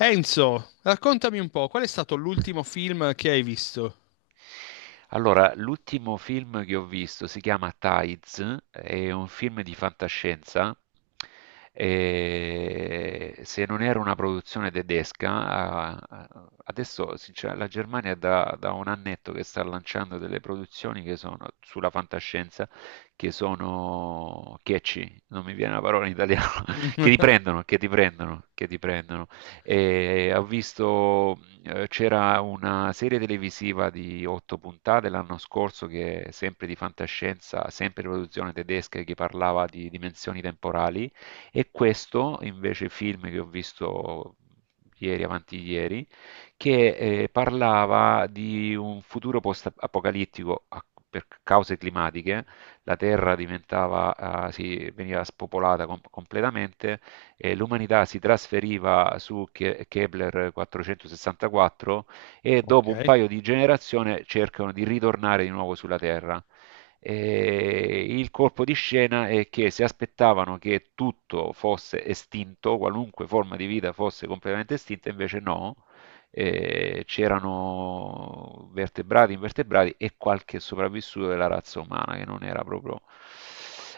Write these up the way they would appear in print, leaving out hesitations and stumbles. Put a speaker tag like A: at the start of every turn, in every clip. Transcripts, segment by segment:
A: Enzo, raccontami un po', qual è stato l'ultimo film che hai visto?
B: Allora, l'ultimo film che ho visto si chiama Tides, è un film di fantascienza. E se non era una produzione tedesca, adesso la Germania è da un annetto che sta lanciando delle produzioni che sono sulla fantascienza, che sono catchy, non mi viene la parola in italiano, che ti prendono, che ti prendono, che ti prendono. E ho visto, c'era una serie televisiva di otto puntate l'anno scorso che è sempre di fantascienza, sempre produzione tedesca, che parlava di dimensioni temporali. E questo invece film che ho visto ieri, avanti ieri, che parlava di un futuro post-apocalittico per cause climatiche. La Terra diventava, ah, sì, veniva spopolata completamente, l'umanità si trasferiva su Kepler 464 e
A: Ok,
B: dopo un paio di generazioni cercano di ritornare di nuovo sulla Terra. E il colpo di scena è che si aspettavano che tutto fosse estinto, qualunque forma di vita fosse completamente estinta, invece no, c'erano vertebrati, invertebrati e qualche sopravvissuto della razza umana che non era proprio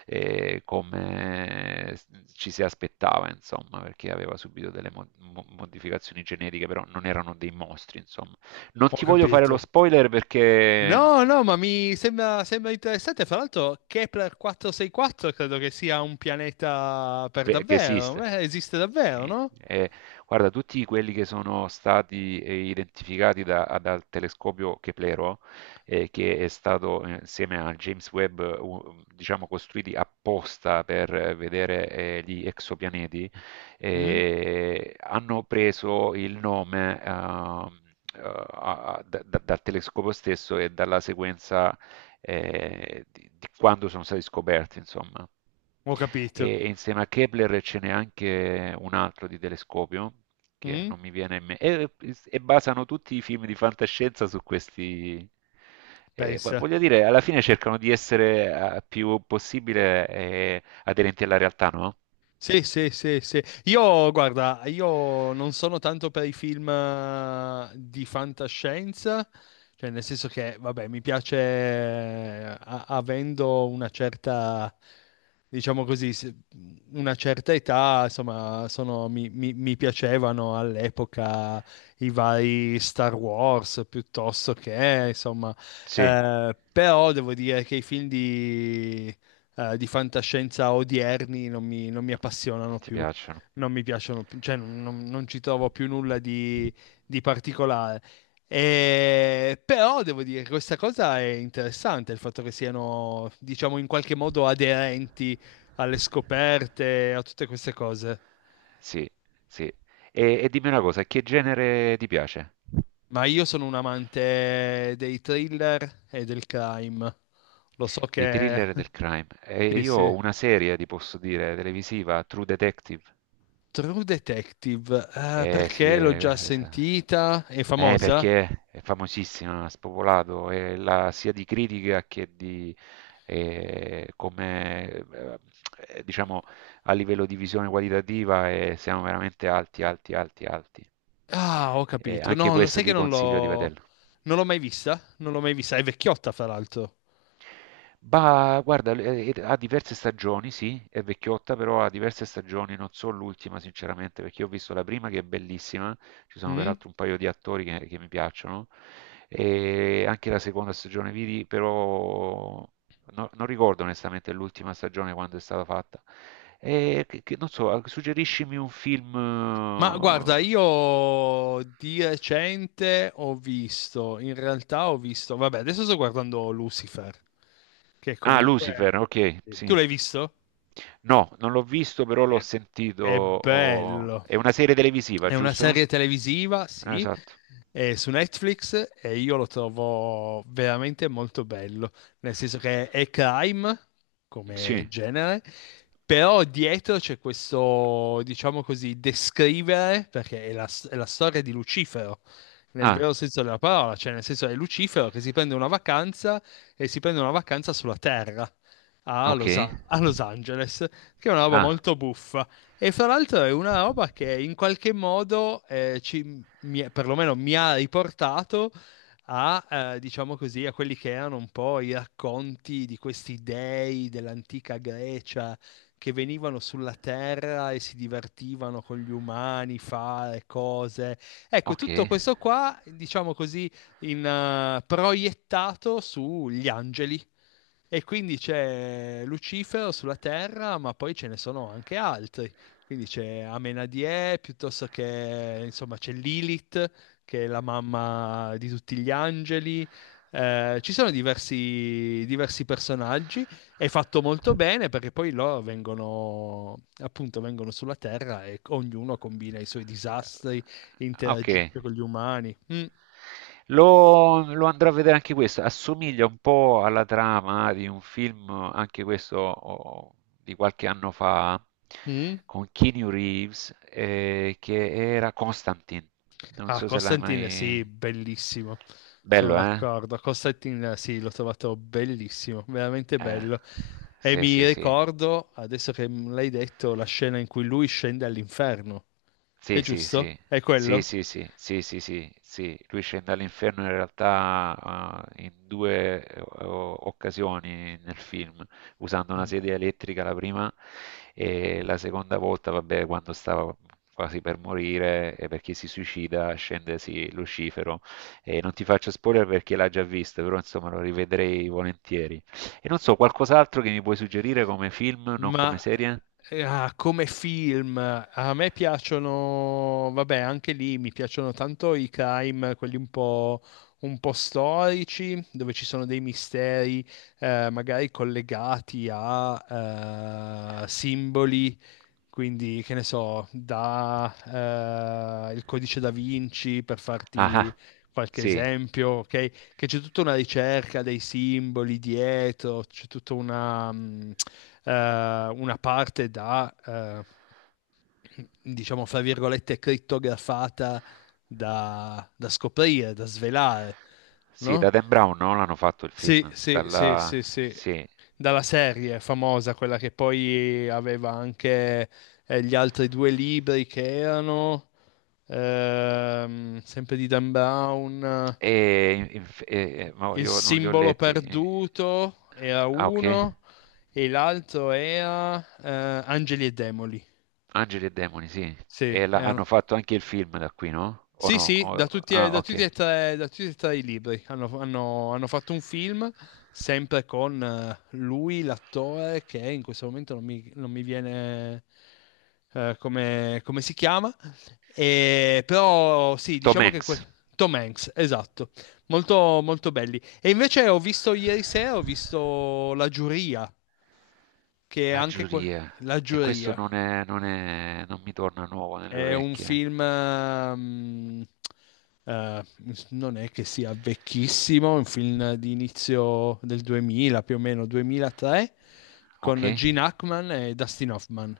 B: come ci si aspettava, insomma, perché aveva subito delle modificazioni genetiche, però non erano dei mostri, insomma. Non
A: ho
B: ti voglio fare lo
A: capito.
B: spoiler perché
A: No, no, ma mi sembra, sembra interessante. Fra l'altro, Kepler 464 credo che sia un pianeta per
B: Che
A: davvero.
B: esiste.
A: Esiste davvero,
B: Sì.
A: no?
B: Guarda, tutti quelli che sono stati identificati dal telescopio Keplero, che è stato, insieme a James Webb, diciamo, costruiti apposta per vedere gli exopianeti,
A: Mm?
B: hanno preso il nome dal telescopio stesso e dalla sequenza di quando sono stati scoperti, insomma.
A: Ho
B: E,
A: capito.
B: e insieme a Kepler ce n'è anche un altro di telescopio che
A: Mm?
B: non mi viene in mente. E basano tutti i film di fantascienza su questi.
A: Pensa.
B: Voglio dire, alla fine cercano di essere più possibile aderenti alla realtà, no?
A: Sì, sì, sì, sì. Io, guarda, io non sono tanto per i film di fantascienza, cioè nel senso che, vabbè, mi piace avendo una certa, diciamo così, una certa età, insomma, mi piacevano all'epoca i vari Star Wars piuttosto che, insomma,
B: Sì,
A: però devo dire che i film di fantascienza odierni non mi appassionano
B: ti
A: più,
B: piacciono.
A: non mi piacciono più, cioè non ci trovo più nulla di particolare. Però devo dire che questa cosa è interessante, il fatto che siano, diciamo, in qualche modo aderenti alle scoperte, a tutte queste cose.
B: Sì, sì. E dimmi una cosa, che genere ti piace?
A: Ma io sono un amante dei thriller e del crime. Lo so
B: Dei
A: che...
B: thriller del crime. E
A: Sì,
B: io ho
A: sì.
B: una serie, ti posso dire, televisiva, True Detective.
A: True Detective,
B: Eh sì,
A: perché l'ho già sentita? È famosa?
B: perché è famosissima, ha spopolato, sia di critica che di, come diciamo, a livello di visione qualitativa, siamo veramente alti, alti, alti, alti.
A: Ah, ho
B: E
A: capito.
B: anche questo
A: Sai che
B: ti consiglio di vederlo.
A: non l'ho mai vista? Non l'ho mai vista, è vecchiotta, fra l'altro.
B: Bah, guarda, ha diverse stagioni, sì, è vecchiotta, però ha diverse stagioni, non so l'ultima sinceramente, perché io ho visto la prima che è bellissima, ci sono
A: Mm?
B: peraltro un paio di attori che mi piacciono, e anche la seconda stagione vidi, però non ricordo onestamente l'ultima stagione quando è stata fatta. E non so, suggeriscimi un film.
A: Ma guarda,
B: eh,
A: io di recente ho visto, in realtà ho visto, vabbè, adesso sto guardando Lucifer, che
B: Ah,
A: comunque...
B: Lucifer, ok,
A: Tu
B: sì.
A: l'hai visto?
B: No, non l'ho visto, però l'ho
A: È,
B: sentito.
A: è bello.
B: È una serie televisiva,
A: È una
B: giusto?
A: serie televisiva,
B: Ah,
A: sì,
B: esatto.
A: è su Netflix e io lo trovo veramente molto bello, nel senso che è crime come
B: Sì.
A: genere, però dietro c'è questo, diciamo così, descrivere, perché è la storia di Lucifero, nel
B: Ah,
A: vero senso della parola, cioè nel senso è Lucifero che si prende una vacanza e si prende una vacanza sulla Terra. A
B: ok.
A: Los, a Los Angeles, che è una roba
B: Ah,
A: molto buffa. E fra l'altro è una roba che in qualche modo perlomeno mi ha riportato a, diciamo così, a quelli che erano un po' i racconti di questi dei dell'antica Grecia che venivano sulla terra e si divertivano con gli umani, fare cose. Ecco,
B: ok.
A: tutto questo qua, diciamo così, proiettato sugli angeli. E quindi c'è Lucifero sulla terra, ma poi ce ne sono anche altri. Quindi c'è Amenadie, piuttosto che, insomma, c'è Lilith, che è la mamma di tutti gli angeli. Ci sono diversi, diversi personaggi. È fatto molto bene perché poi loro vengono, appunto, vengono sulla Terra e ognuno combina i suoi disastri,
B: Ah, ok.
A: interagisce con gli umani. Mm,
B: Lo andrò a vedere anche questo. Assomiglia un po' alla trama di un film, anche questo, oh, di qualche anno fa,
A: mm.
B: con Keanu Reeves, che era Constantine. Non
A: Ah,
B: so se l'hai
A: Constantine, sì,
B: mai...
A: bellissimo. Sono
B: Bello, eh?
A: d'accordo. Constantine, sì, l'ho trovato bellissimo, veramente
B: Eh,
A: bello. E
B: sì,
A: mi
B: sì, sì.
A: ricordo, adesso che me l'hai detto, la scena in cui lui scende all'inferno. È
B: Sì, sì, sì.
A: giusto? È
B: Sì,
A: quello?
B: sì, sì, sì, sì, sì, sì. Lui scende all'inferno in realtà in due occasioni nel film, usando una
A: Mm.
B: sedia elettrica la prima e la seconda volta, vabbè, quando stava quasi per morire e perché si suicida, scende sì, Lucifero. E non ti faccio spoiler perché l'ha già visto, però insomma lo rivedrei volentieri. E non so, qualcos'altro che mi puoi suggerire come film, non come
A: Ma
B: serie?
A: come film, a me piacciono, vabbè, anche lì mi piacciono tanto i crime, quelli un po' storici, dove ci sono dei misteri, magari collegati a simboli quindi, che ne so, da il codice da Vinci per farti
B: Ah-ah.
A: qualche
B: Sì,
A: esempio, ok? Che c'è tutta una ricerca dei simboli dietro, c'è tutta una, eh, una parte da, diciamo, fra virgolette, crittografata da, da scoprire, da svelare,
B: sì, da
A: no?
B: Dan Brown, no, l'hanno fatto il
A: Sì,
B: film?
A: sì, sì,
B: Dalla
A: sì, sì.
B: sì.
A: Dalla serie famosa, quella che poi aveva anche gli altri due libri che erano sempre di Dan Brown.
B: E inf e ma
A: Il
B: io non li ho
A: simbolo
B: letti. E
A: perduto era
B: ah, okay.
A: uno e l'altro era Angeli e Demoli.
B: Angeli e demoni, sì.
A: Sì,
B: E la
A: erano.
B: hanno fatto anche il film da qui, no? O
A: Sì,
B: no?
A: sì,
B: O ah,
A: da tutti
B: okay.
A: e tre, da tutti e tre i libri. Hanno fatto un film sempre con lui, l'attore, che in questo momento non mi viene come si chiama. E, però sì,
B: Tom Hanks,
A: Tom Hanks, esatto, molto, molto belli. E invece ho visto ieri sera, ho visto La Giuria, che è
B: La
A: anche que-
B: giuria.
A: La
B: E questo
A: Giuria.
B: non è, non è, non mi torna nuovo nelle
A: È un
B: orecchie.
A: film, eh, non è che sia vecchissimo, è un film di inizio del 2000, più o meno 2003, con
B: Okay.
A: Gene Hackman e Dustin Hoffman.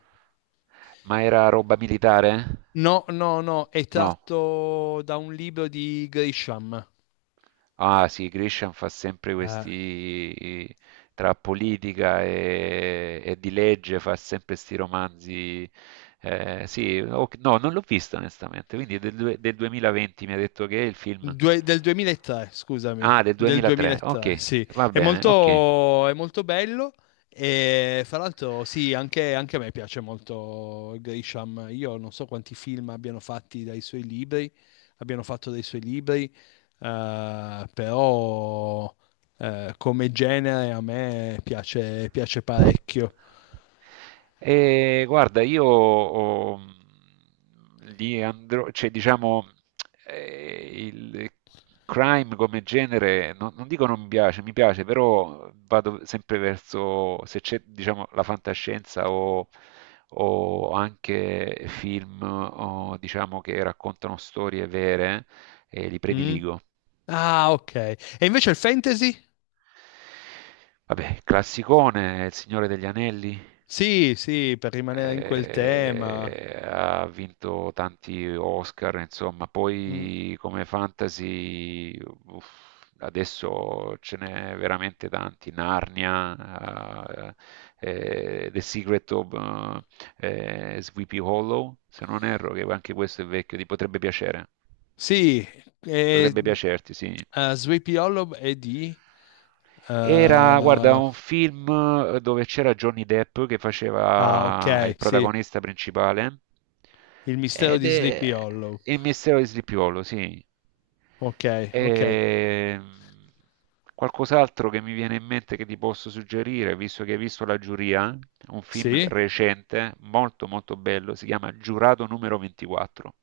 B: Ma era roba militare?
A: No, no, no, è
B: No.
A: tratto da un libro di Grisham.
B: Ah sì, Grisham fa sempre
A: Eh,
B: questi, tra politica e di legge, fa sempre questi romanzi. Sì, no, non l'ho visto onestamente, quindi è del, del 2020 mi ha detto che è il film.
A: Del 2003, scusami,
B: Ah, del
A: del
B: 2003, ok,
A: 2003, sì.
B: va bene, ok.
A: È molto bello e fra l'altro sì, anche, anche a me piace molto Grisham. Io non so quanti film abbiano fatti dai suoi libri, abbiano fatto dai suoi libri, però come genere a me piace, piace parecchio.
B: E guarda, li andrò, cioè diciamo, il crime come genere, non dico non mi piace, mi piace, però vado sempre verso, se c'è, diciamo, la fantascienza o anche film, o, diciamo, che raccontano storie vere, li
A: Mm?
B: prediligo.
A: Ah, ok. E invece il fantasy?
B: Vabbè, classicone, Il Signore degli Anelli.
A: Sì, sì, per rimanere in quel tema.
B: Ha vinto tanti Oscar, insomma,
A: Mm.
B: poi come fantasy, uff, adesso ce n'è veramente tanti, Narnia, The Secret of, Sleepy Hollow, se non erro, che anche questo è vecchio, ti potrebbe piacere,
A: Sì,
B: potrebbe
A: e,
B: piacerti, sì.
A: Sleepy Hollow è di... eh,
B: Era, guarda, un film dove c'era Johnny Depp che
A: ah,
B: faceva
A: ok,
B: il
A: sì,
B: protagonista principale,
A: Il mistero
B: ed
A: di Sleepy
B: è
A: Hollow.
B: Il mistero di Sleepy Hollow, sì.
A: Ok, ok,
B: E... Qualcos'altro che mi viene in mente che ti posso suggerire, visto che hai visto La Giuria, un film
A: sì.
B: recente, molto molto bello, si chiama Giurato numero 24.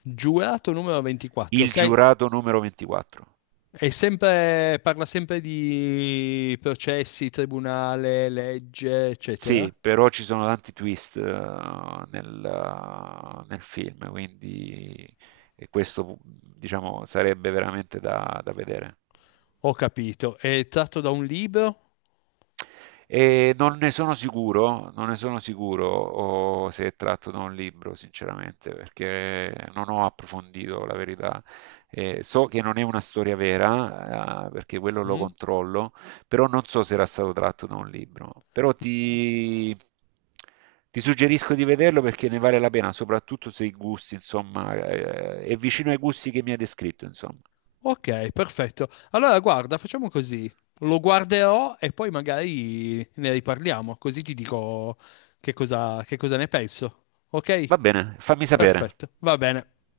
A: Giurato numero 24.
B: Il
A: Sei,
B: giurato numero 24.
A: è sempre, parla sempre di processi, tribunale, legge, eccetera.
B: Sì, però ci sono tanti twist nel film, quindi e questo diciamo sarebbe veramente da vedere.
A: Ho capito. È tratto da un libro?
B: E non ne sono sicuro, non ne sono sicuro o se è tratto da un libro, sinceramente, perché non ho approfondito la verità. So che non è una storia vera, perché quello lo
A: Mm?
B: controllo, però non so se era stato tratto da un libro. Però ti suggerisco di vederlo perché ne vale la pena, soprattutto se i gusti, insomma, è vicino ai gusti che mi hai descritto, insomma.
A: Ok, perfetto. Allora, guarda, facciamo così. Lo guarderò e poi magari ne riparliamo, così ti dico che cosa ne penso.
B: Va
A: Ok?
B: bene, fammi sapere.
A: Perfetto, va bene.